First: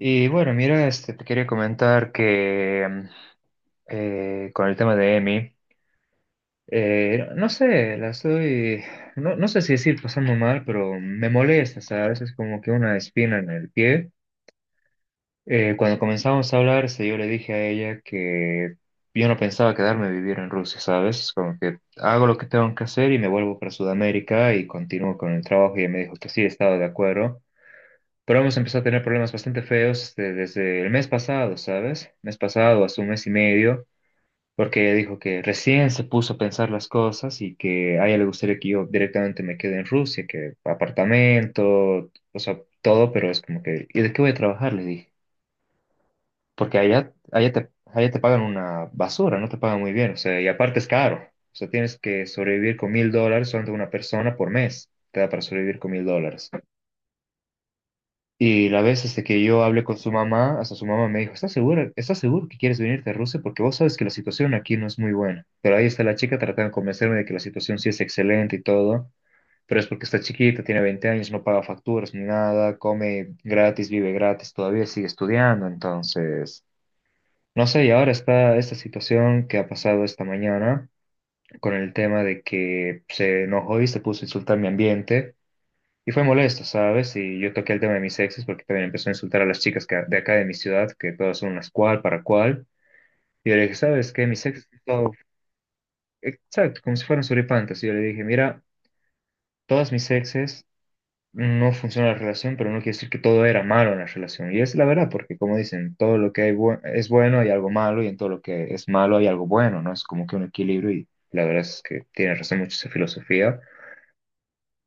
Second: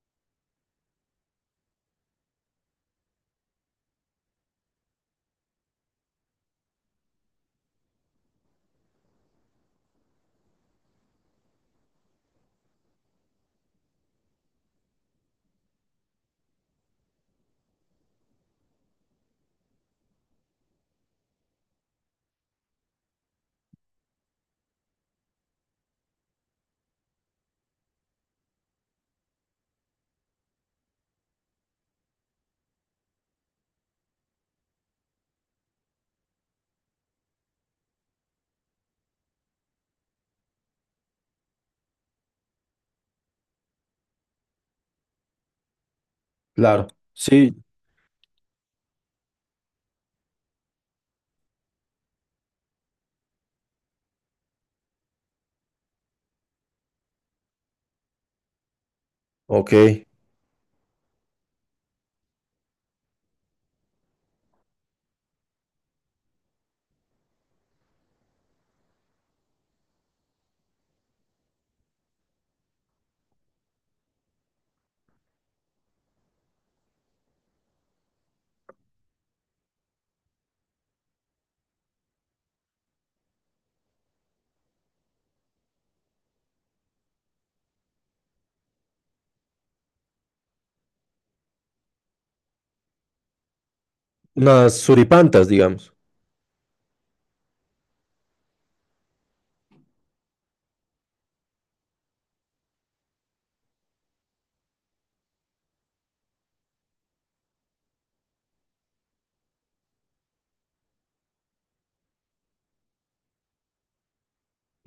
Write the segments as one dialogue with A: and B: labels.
A: Y bueno, mira, este, te quería comentar que con el tema de Emi, no sé, la estoy, no, no sé si decir pasando mal, pero me molesta, ¿sabes? Es como que una espina en el pie. Cuando comenzamos a hablar, este, yo le dije a ella que yo no pensaba quedarme a vivir en Rusia, ¿sabes? Es como que hago lo que tengo que hacer y me vuelvo para Sudamérica y continúo con el trabajo. Y ella me dijo que sí, estaba de acuerdo. Pero hemos empezado a tener problemas bastante feos este, desde el mes pasado, ¿sabes? Mes pasado, hace un mes y medio, porque ella dijo que recién se puso a pensar las cosas y que a ella le gustaría que yo directamente me quede en Rusia, que apartamento, o sea, todo, pero es como que, ¿y de qué voy a trabajar? Le dije, porque
B: Claro,
A: allá, allá
B: sí,
A: te, allá te pagan una basura, no te pagan muy bien, o sea, y aparte es caro, o sea, tienes que sobrevivir con 1000 dólares solamente, una persona por mes, te da para sobrevivir con mil dólares. Y la vez hasta que yo hablé con
B: ok.
A: su mamá, hasta su mamá me dijo, ¿estás segura, estás seguro que quieres venirte a Rusia? Porque vos sabes que la situación aquí no es muy buena. Pero ahí está la chica tratando de convencerme de que la situación sí es excelente y todo, pero es porque está chiquita, tiene 20 años, no paga facturas ni nada, come gratis, vive gratis, todavía sigue estudiando, entonces… No sé, y ahora está esta situación que ha pasado esta mañana con el tema de que se enojó y se puso a insultar mi ambiente y fue molesto, ¿sabes? Y yo toqué el tema de mis exes porque también empezó a insultar a las chicas de acá de mi ciudad, que todas son unas cual para cual. Y yo le dije, ¿sabes qué? Mis exes,
B: Unas
A: son…
B: suripantas, digamos.
A: Exacto, como si fueran suripantas. Y yo le dije, mira, todas mis exes no funciona la relación, pero no quiere decir que todo era malo en la relación. Y es la verdad, porque como dicen, todo lo que hay es bueno hay algo malo, y en todo lo que es malo hay algo bueno, ¿no? Es como que un equilibrio, y la verdad es que tiene razón mucho esa filosofía.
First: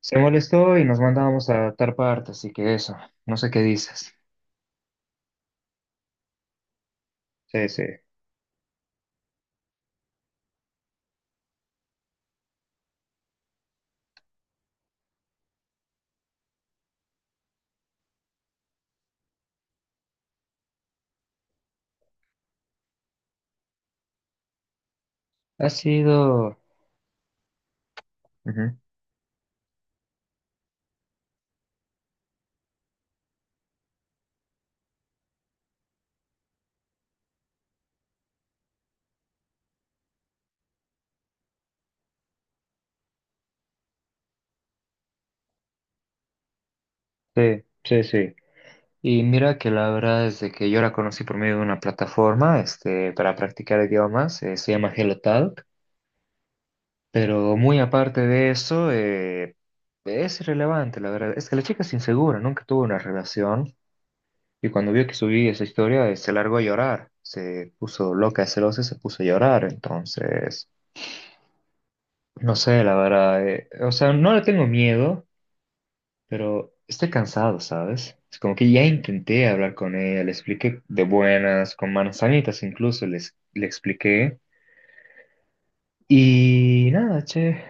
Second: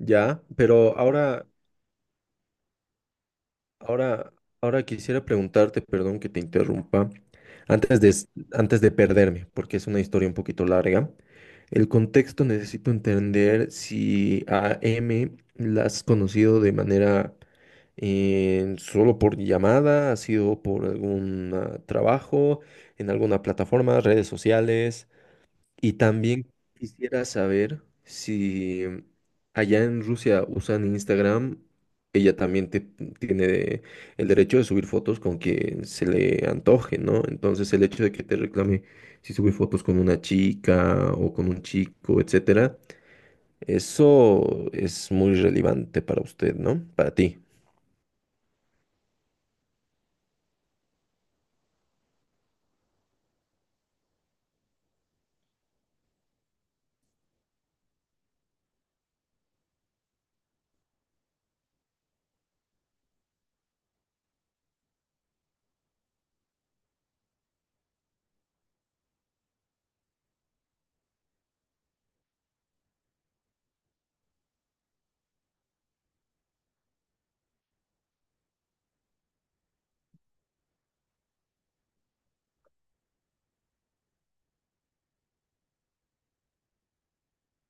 A: Se molestó y
B: pero
A: nos
B: ahora,
A: mandábamos a adaptar parte, así que eso, no sé qué dices.
B: ahora, ahora quisiera preguntarte, perdón que te interrumpa,
A: Sí, sí.
B: antes de, s- antes de perderme, porque es una historia un poquito larga. El contexto necesito entender si a M la has conocido de manera solo por llamada, ha sido por algún trabajo, en alguna plataforma, redes sociales.
A: Ha
B: Y también
A: sido…
B: quisiera saber
A: Ujú.
B: si allá en Rusia usan Instagram, ella también tiene el derecho de subir fotos con quien se le antoje, ¿no? Entonces el hecho de que te reclame si subí fotos con una chica o con un chico, etcétera, eso es muy relevante para usted, ¿no? Para ti.
A: Sí, sí, sí. Y mira que la verdad es de que yo la conocí por medio de una plataforma, este, para practicar idiomas, se llama HelloTalk, pero muy aparte de eso, es irrelevante, la verdad. Es que la chica es insegura, nunca tuvo una relación, y cuando vio que subí esa historia, se largó a llorar, se puso loca, de celosa, y se puso a llorar, entonces, no sé, la verdad, o sea, no le tengo miedo. Pero está cansado, ¿sabes? Es como que ya intenté hablar con ella, le expliqué de buenas, con manzanitas incluso, les, le expliqué. Y nada, che,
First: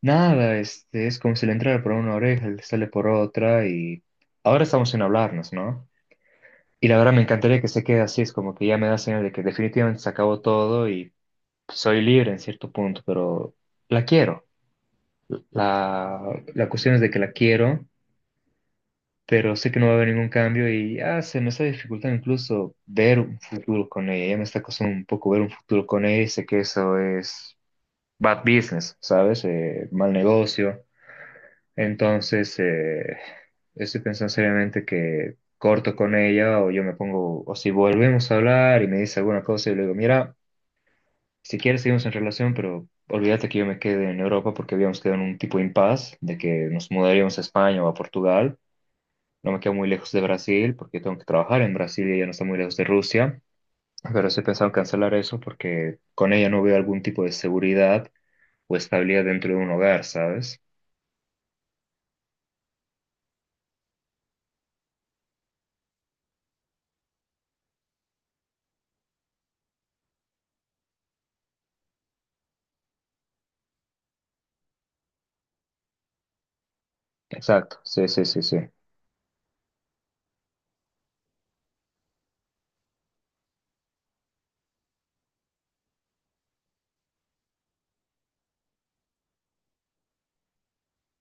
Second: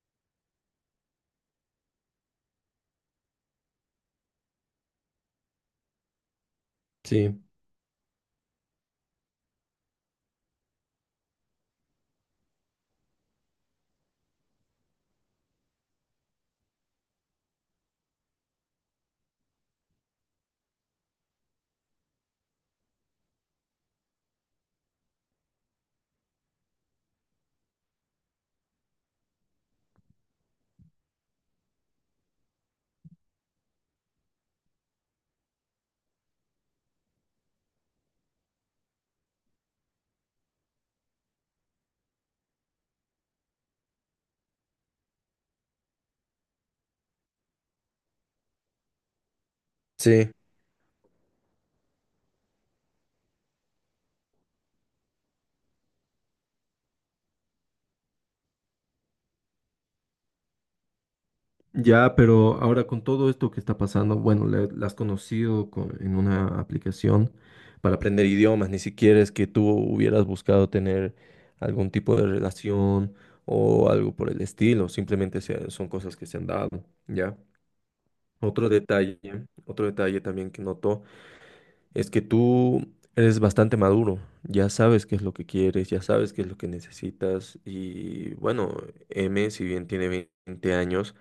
A: nada, este, es como si le entrara por una oreja, le sale por otra y ahora estamos sin hablarnos, ¿no? Y la verdad me
B: Sí,
A: encantaría que se quede así, es como que ya me da señal de que definitivamente se acabó todo y soy libre en cierto punto, pero la quiero. La, la cuestión es de que la quiero pero sé que no va a haber ningún cambio y se me está dificultando incluso ver un futuro con ella. Ya me está costando un poco ver un futuro con ella y sé que eso es bad business, ¿sabes? Mal negocio. Entonces, estoy pensando seriamente que corto con ella o yo me pongo, o si volvemos a hablar y me dice alguna cosa y le digo, mira, si quieres seguimos en relación, pero olvídate que yo me quede en Europa porque habíamos quedado en un tipo de impas de que nos mudaríamos a España o a Portugal, no me quedo muy lejos de
B: sí.
A: Brasil porque tengo que trabajar en Brasil y ella no está muy lejos de Rusia, pero sí he pensado en cancelar eso porque con ella no veo algún tipo de seguridad o estabilidad dentro de un hogar, ¿sabes?
B: Ya, pero ahora con todo esto que está pasando, bueno, la has conocido en una aplicación para aprender idiomas, ni siquiera es que tú hubieras buscado tener algún tipo de relación o algo por el estilo, simplemente son cosas que se han dado, ¿ya?
A: Exacto, sí, sí, sí, sí,
B: Otro detalle, otro detalle también que noto es que tú eres bastante maduro, ya sabes qué es lo que quieres, ya sabes qué es lo que necesitas y bueno, M, si bien tiene 20 años,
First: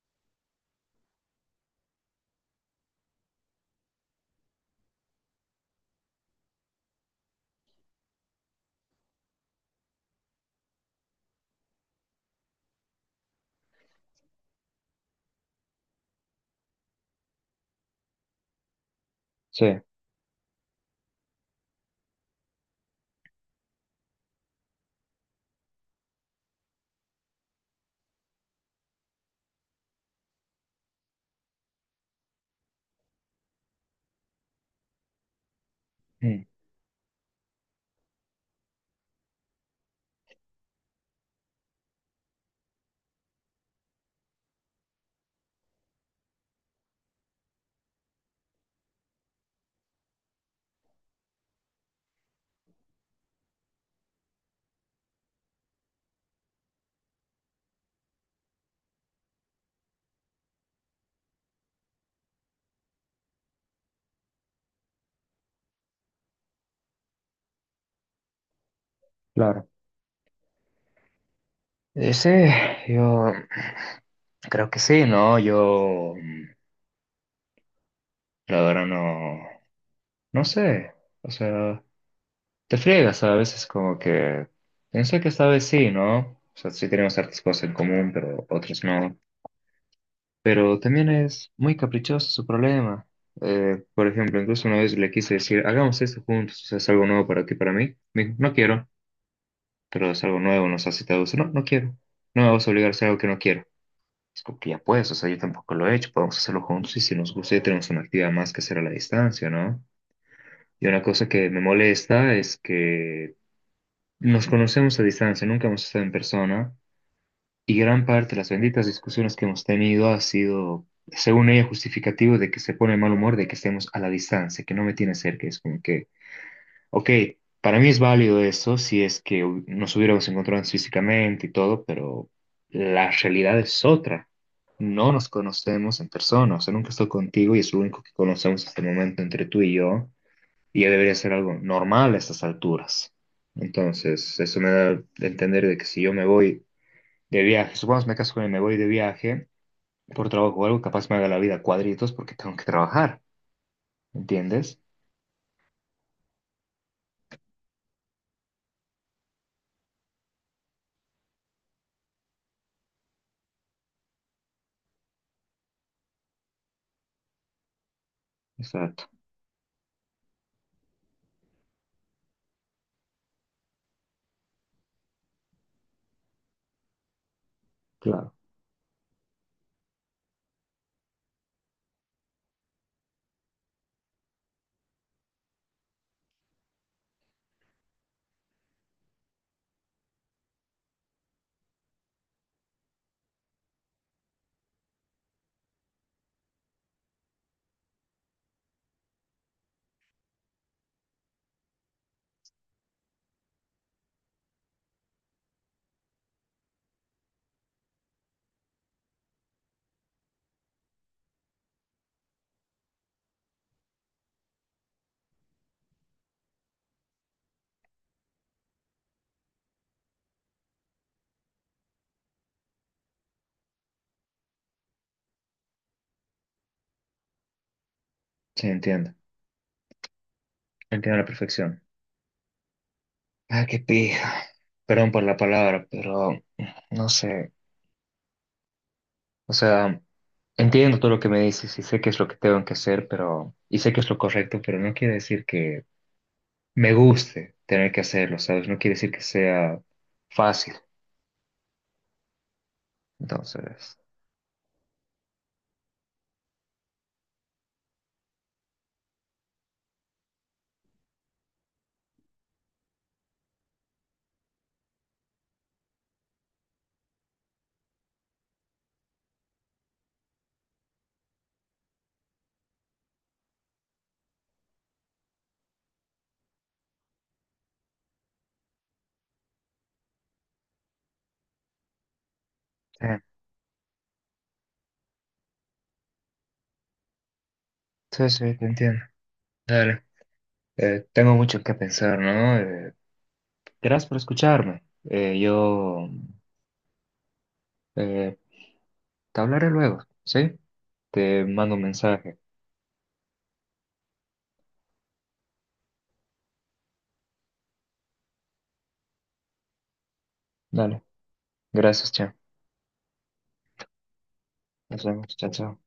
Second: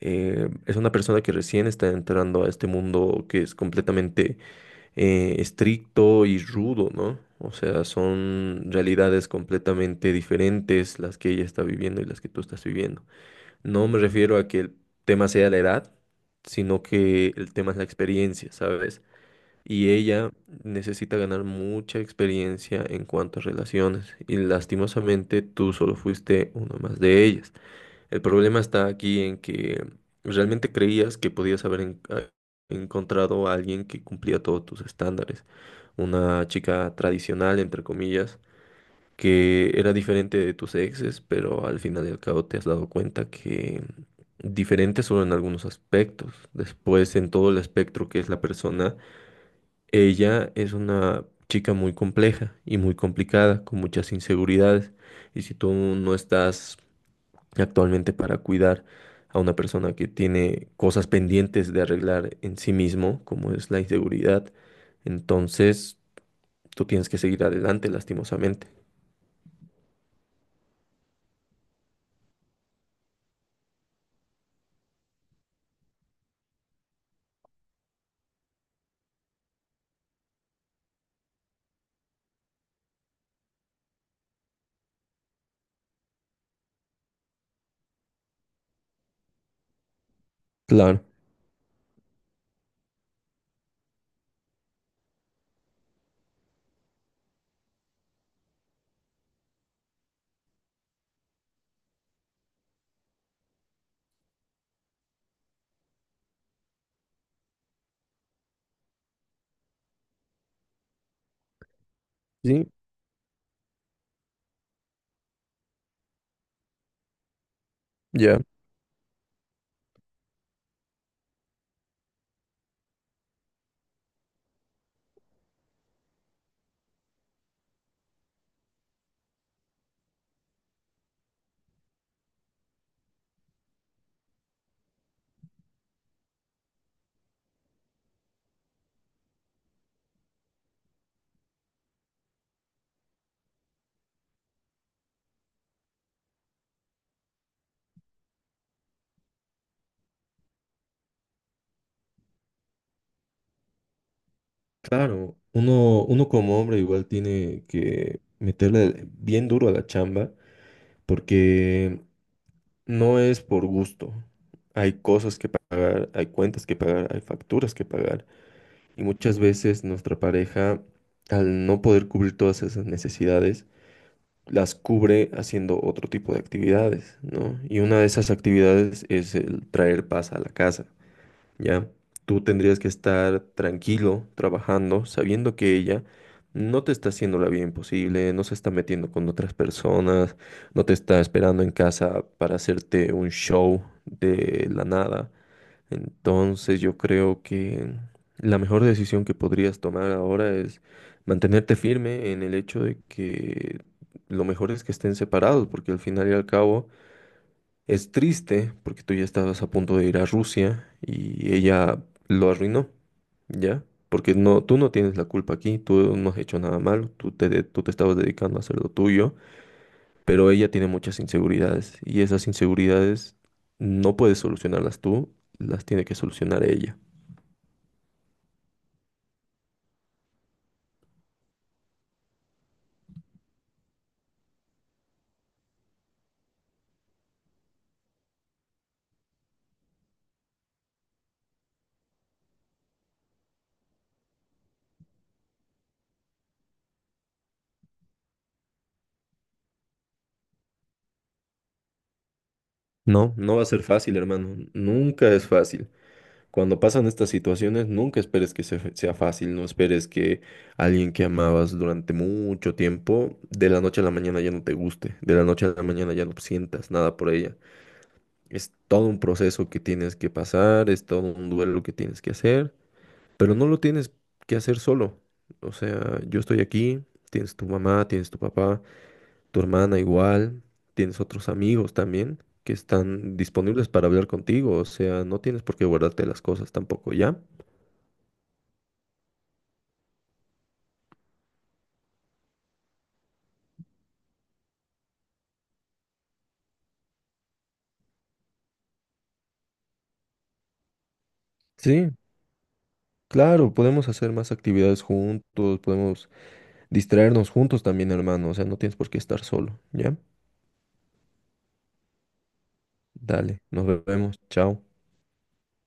B: es una persona que recién está entrando a este mundo que es completamente estricto y rudo, ¿no? O sea, son realidades completamente diferentes las que ella está viviendo y las que tú estás viviendo. No me refiero a que el tema sea la edad, sino que el tema es la experiencia, ¿sabes?
A: sí,
B: Y ella necesita ganar mucha experiencia en cuanto a relaciones. Y lastimosamente tú solo fuiste uno más de ellas. El problema está aquí en que realmente creías que podías encontrado a alguien que cumplía todos tus estándares,
A: mm,
B: una chica tradicional, entre comillas, que era diferente de tus exes, pero al final y al cabo te has dado cuenta que diferente solo en algunos aspectos. Después, en todo el espectro que es la persona, ella es una chica muy compleja y muy complicada, con muchas inseguridades. Y si tú no estás actualmente para cuidar a una persona que tiene cosas pendientes de arreglar en sí mismo, como es la inseguridad. Entonces, tú tienes que seguir adelante, lastimosamente.
A: claro. Sí, yo creo que sí, ¿no? Yo, la verdad, no, no sé, o sea, te friegas a veces como que, pensé que esta vez sí, ¿no? O sea, sí tenemos ciertas cosas en común, pero otras no. Pero
B: Claro.
A: también es muy caprichoso su problema. Por ejemplo, incluso una vez le quise decir, hagamos esto juntos, o sea, es algo nuevo para ti, para mí. Me dijo, no quiero, pero es algo nuevo, nos hace todo eso. No, no quiero. No me vas a obligar a hacer algo que no quiero. Es como que ya puedes, o sea, yo tampoco lo he hecho, podemos hacerlo juntos y si nos gusta ya tenemos una actividad más que hacer a la distancia, ¿no? Y una cosa que me molesta es
B: Sí,
A: que nos conocemos a distancia, nunca hemos estado en persona. Y gran parte de
B: ya.
A: las benditas discusiones que hemos tenido ha sido, según ella, justificativo de que se pone de mal humor, de que estemos a la distancia, que no me tiene cerca. Es como que, ok, para mí es válido eso si es que nos hubiéramos encontrado físicamente y todo, pero la realidad es otra. No nos conocemos en persona, o sea, nunca estoy contigo y es lo único que conocemos hasta el momento entre tú y yo, y ya debería ser algo normal a estas alturas. Entonces, eso me da a entender de que si yo me voy de viaje. Supongamos me caso con él, me voy de viaje por trabajo o algo, capaz me haga la vida cuadritos porque tengo que trabajar. ¿Entiendes?
B: Claro, uno como hombre igual tiene que meterle bien duro a la chamba porque no es por gusto. Hay cosas que pagar, hay cuentas que pagar, hay facturas que pagar. Y
A: Exacto,
B: muchas veces nuestra pareja, al no poder cubrir todas esas necesidades, las cubre haciendo otro tipo de actividades, ¿no? Y una de esas
A: claro.
B: actividades es el traer paz a la casa, ¿ya? Tú tendrías que estar tranquilo, trabajando, sabiendo que ella no te está haciendo la vida imposible, no se está metiendo con otras personas, no te está esperando en casa para hacerte un show de la nada. Entonces yo creo que la mejor decisión que podrías tomar ahora es mantenerte firme en el hecho de que lo mejor es que estén separados, porque al final y al cabo es triste, porque tú ya estabas a punto de ir a Rusia y ella lo arruinó, ¿ya? Porque no, tú no tienes la culpa aquí, tú no has hecho nada malo, tú te estabas dedicando a hacer lo tuyo, pero ella tiene muchas inseguridades y esas inseguridades no puedes solucionarlas tú, las tiene que solucionar ella.
A: Sí, entiendo. Entiendo a la perfección. Ah, qué pija. Perdón por la palabra, pero no sé. O sea, entiendo todo lo que me dices y sé qué es lo que tengo que hacer, pero y sé que es lo correcto, pero no quiere decir que me guste tener que hacerlo, ¿sabes? No quiere decir que sea fácil.
B: No, no va a ser
A: Entonces,
B: fácil, hermano. Nunca es fácil. Cuando pasan estas situaciones, nunca esperes que sea fácil. No esperes que alguien que amabas durante mucho tiempo, de la noche a la mañana ya no te guste. De la noche a la mañana ya no sientas nada por ella. Es todo un proceso que tienes que pasar, es todo un duelo que tienes que hacer, pero no lo tienes que hacer solo. O sea, yo estoy aquí, tienes tu mamá, tienes tu papá tu hermana igual, tienes otros amigos también que
A: eh,
B: están disponibles para hablar contigo, o sea, no tienes por qué guardarte las cosas tampoco, ¿ya?
A: sí, sí, te entiendo. Dale. Tengo mucho que pensar, ¿no? Gracias por escucharme. Yo eh, te hablaré luego, ¿sí? Te mando un
B: Sí,
A: mensaje.
B: claro, podemos hacer más actividades juntos, podemos distraernos juntos también, hermano, o sea, no tienes por qué estar solo, ¿ya?
A: Dale. Gracias, chao.
B: Dale, nos vemos, chao.
A: Nos vemos. Chao, chao.